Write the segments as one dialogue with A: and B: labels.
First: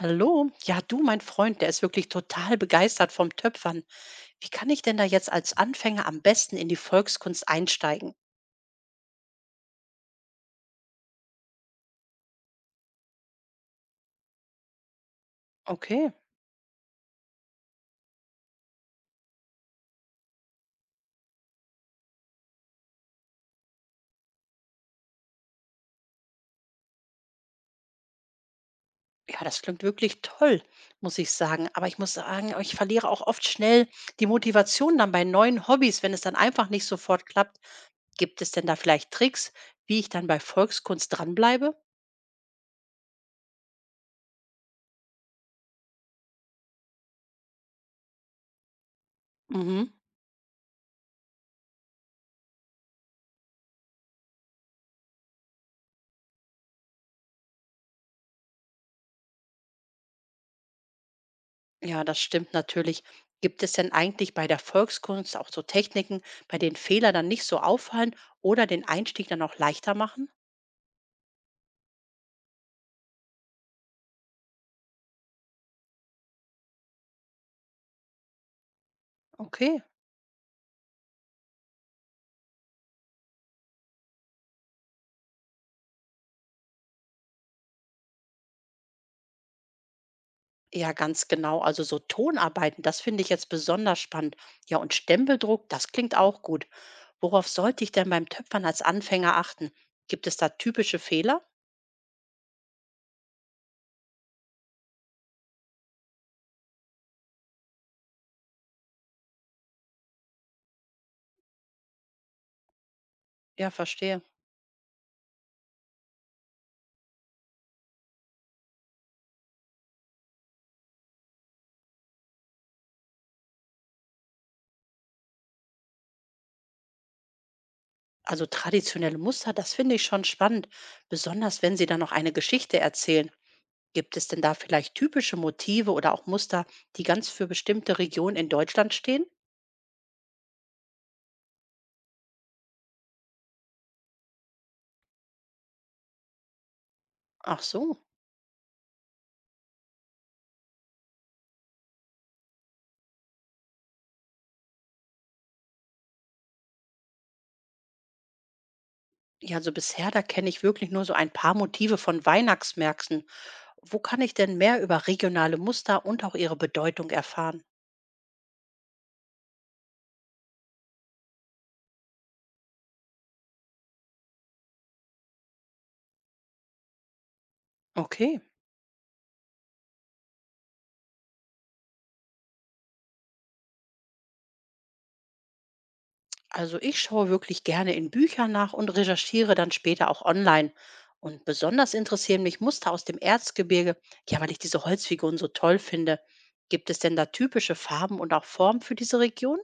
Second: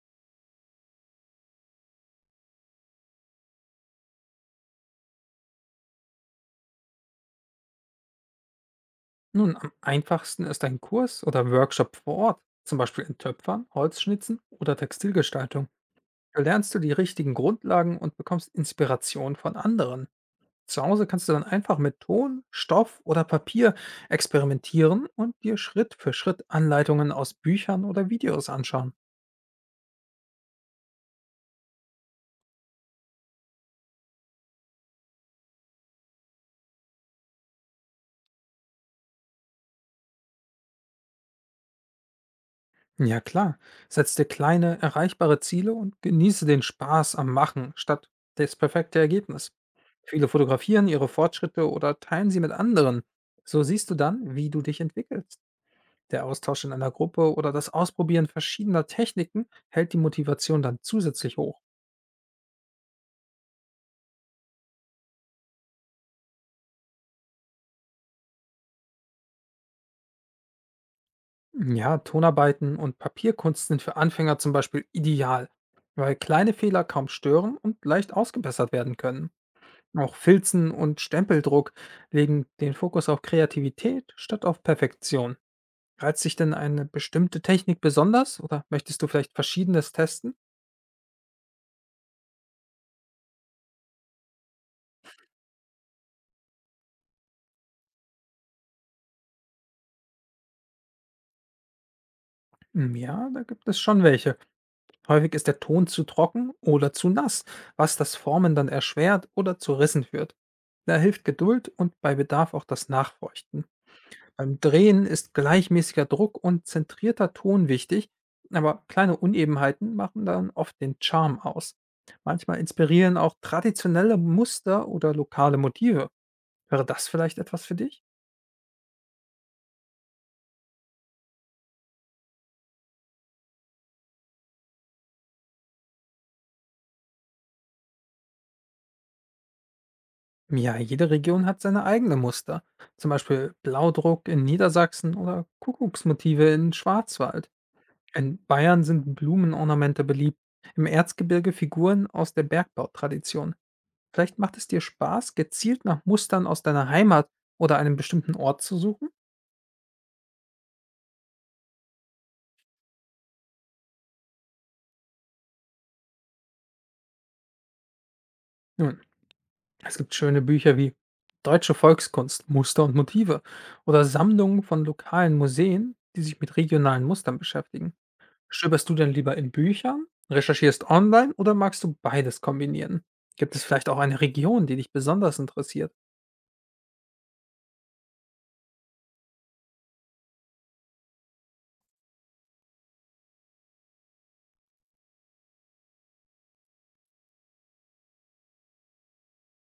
A: Hallo, ja du, mein Freund, der ist wirklich total begeistert vom Töpfern. Wie kann ich denn da jetzt als Anfänger am besten in die Volkskunst einsteigen?
B: Nun, am einfachsten ist ein Kurs oder Workshop vor Ort, zum Beispiel in Töpfern, Holzschnitzen oder Textilgestaltung.
A: Okay,
B: Da lernst du die richtigen Grundlagen und bekommst Inspiration von anderen. Zu Hause kannst du dann einfach mit Ton, Stoff oder Papier experimentieren und dir Schritt für Schritt Anleitungen aus Büchern oder Videos anschauen.
A: ja, das klingt wirklich toll, muss ich sagen. Aber ich muss sagen, ich verliere auch oft schnell die Motivation dann bei neuen Hobbys, wenn es dann einfach nicht sofort klappt. Gibt es denn da vielleicht Tricks, wie ich dann bei Volkskunst dranbleibe?
B: Ja klar, setz dir kleine, erreichbare Ziele und genieße den Spaß am Machen statt das perfekte Ergebnis.
A: Mhm.
B: Viele fotografieren ihre Fortschritte oder teilen sie mit anderen. So siehst du dann, wie du dich entwickelst. Der Austausch in einer Gruppe oder das Ausprobieren verschiedener Techniken hält die Motivation dann zusätzlich hoch.
A: Ja, das stimmt natürlich. Gibt es denn eigentlich bei der Volkskunst auch so Techniken, bei denen Fehler dann nicht so auffallen oder den Einstieg dann auch leichter machen?
B: Ja, Tonarbeiten und Papierkunst sind für Anfänger zum Beispiel ideal, weil kleine Fehler kaum stören und leicht ausgebessert werden können.
A: Okay.
B: Auch Filzen und Stempeldruck legen den Fokus auf Kreativität statt auf Perfektion. Reizt dich denn eine bestimmte Technik besonders oder möchtest du vielleicht verschiedenes testen?
A: Ja, ganz genau. Also so Tonarbeiten, das finde ich jetzt besonders spannend. Ja, und Stempeldruck, das klingt auch gut. Worauf sollte ich denn beim Töpfern als Anfänger achten? Gibt es da typische Fehler?
B: Hm, ja, da gibt es schon welche. Häufig ist der Ton zu trocken oder zu nass, was das Formen dann erschwert oder zu Rissen führt. Da hilft Geduld und bei Bedarf auch das Nachfeuchten.
A: Ja, verstehe.
B: Beim Drehen ist gleichmäßiger Druck und zentrierter Ton wichtig, aber kleine Unebenheiten machen dann oft den Charme aus. Manchmal inspirieren auch traditionelle Muster oder lokale Motive. Wäre das vielleicht etwas für dich?
A: Also traditionelle Muster, das finde ich schon spannend, besonders wenn sie dann noch eine Geschichte erzählen. Gibt es denn da vielleicht typische Motive oder auch Muster, die ganz für bestimmte Regionen in Deutschland stehen?
B: Ja, jede Region hat seine eigenen Muster. Zum Beispiel Blaudruck in Niedersachsen oder Kuckucksmotive in Schwarzwald.
A: Ach so.
B: In Bayern sind Blumenornamente beliebt, im Erzgebirge Figuren aus der Bergbautradition. Vielleicht macht es dir Spaß, gezielt nach Mustern aus deiner Heimat oder einem bestimmten Ort zu suchen?
A: Ja, also bisher, da kenne ich wirklich nur so ein paar Motive von Weihnachtsmärkten. Wo kann ich denn mehr über regionale Muster und auch ihre Bedeutung erfahren?
B: Nun, es gibt schöne Bücher wie Deutsche Volkskunst, Muster und Motive oder Sammlungen von lokalen Museen, die sich mit regionalen Mustern beschäftigen.
A: Okay,
B: Stöberst du denn lieber in Büchern, recherchierst online oder magst du beides kombinieren? Gibt es vielleicht auch eine Region, die dich besonders interessiert?
A: also ich schaue wirklich gerne in Büchern nach und recherchiere dann später auch online. Und besonders interessieren mich Muster aus dem Erzgebirge, ja, weil ich diese Holzfiguren so toll finde. Gibt es denn da typische Farben und auch Formen für diese Region?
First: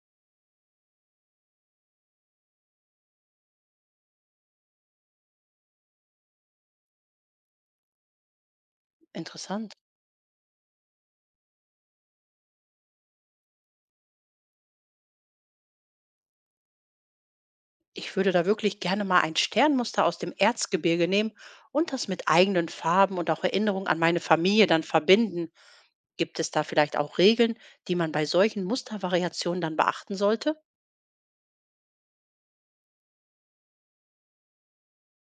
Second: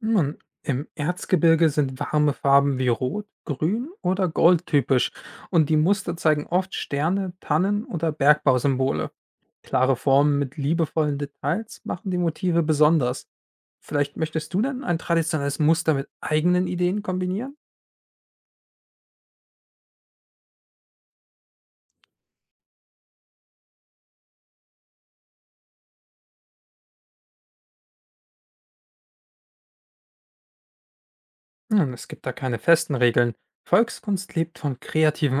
B: Nun, im Erzgebirge sind warme Farben wie Rot, Grün oder Gold typisch und die Muster zeigen oft Sterne, Tannen oder Bergbausymbole.
A: Interessant.
B: Klare Formen mit liebevollen Details machen die Motive besonders. Vielleicht möchtest du dann ein traditionelles Muster mit eigenen Ideen kombinieren?
A: Ich würde da wirklich gerne mal ein Sternmuster aus dem Erzgebirge nehmen und das mit eigenen Farben und auch Erinnerungen an meine Familie dann verbinden. Gibt es da vielleicht auch Regeln, die man bei solchen Mustervariationen dann beachten sollte?
B: Nun, es gibt da keine festen Regeln. Volkskunst lebt von kreativen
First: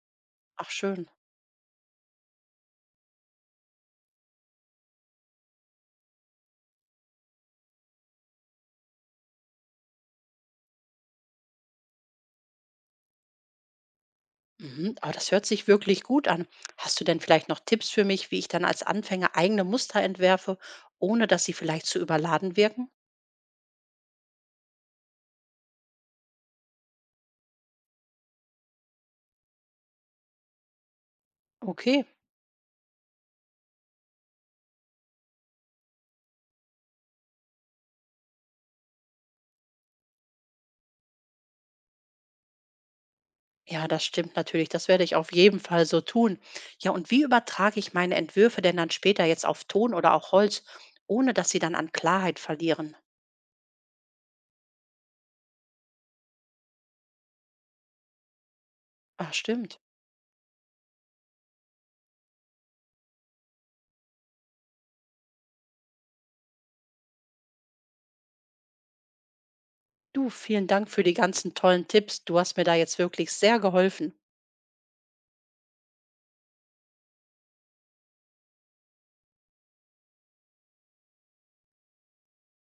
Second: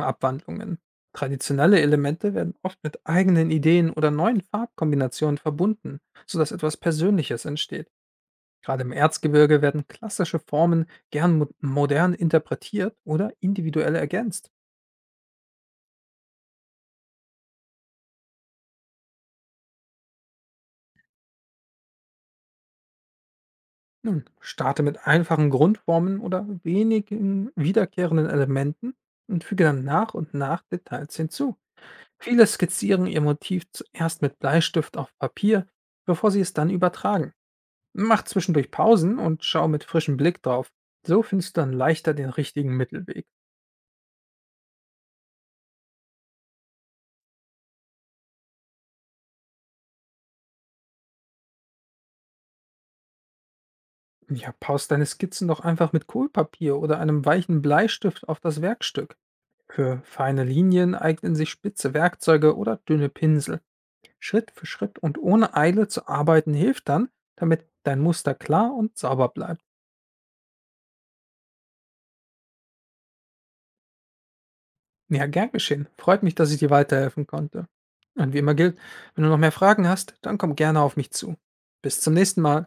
A: Ach
B: Abwandlungen.
A: schön.
B: Traditionelle Elemente werden oft mit eigenen Ideen oder neuen Farbkombinationen verbunden, sodass etwas Persönliches entsteht. Gerade im Erzgebirge werden klassische Formen gern mo modern interpretiert oder individuell ergänzt.
A: Mhm, aber das hört sich wirklich gut an. Hast du denn vielleicht noch Tipps für mich, wie ich dann als Anfänger eigene Muster entwerfe, ohne dass sie vielleicht zu überladen wirken?
B: Nun, starte mit einfachen Grundformen oder wenigen wiederkehrenden Elementen und füge dann nach und nach Details hinzu.
A: Okay.
B: Viele skizzieren ihr Motiv zuerst mit Bleistift auf Papier, bevor sie es dann übertragen. Mach zwischendurch Pausen und schau mit frischem Blick drauf. So findest du dann leichter den richtigen Mittelweg.
A: Ja, das stimmt natürlich. Das werde ich auf jeden Fall so tun. Ja, und wie übertrage ich meine Entwürfe denn dann später jetzt auf Ton oder auch Holz, ohne dass sie dann an Klarheit verlieren?
B: Ja, paust deine Skizzen doch einfach mit Kohlpapier oder einem weichen Bleistift auf das Werkstück.
A: Ah, stimmt.
B: Für feine Linien eignen sich spitze Werkzeuge oder dünne Pinsel. Schritt für Schritt und ohne Eile zu arbeiten hilft dann, damit dein Muster klar und sauber bleibt.
A: Du, vielen Dank für die ganzen tollen Tipps. Du hast mir da jetzt wirklich sehr geholfen.
B: Ja, gern geschehen. Freut mich, dass ich dir weiterhelfen konnte. Und wie immer gilt, wenn du noch mehr Fragen hast, dann komm gerne auf mich zu. Bis zum nächsten Mal.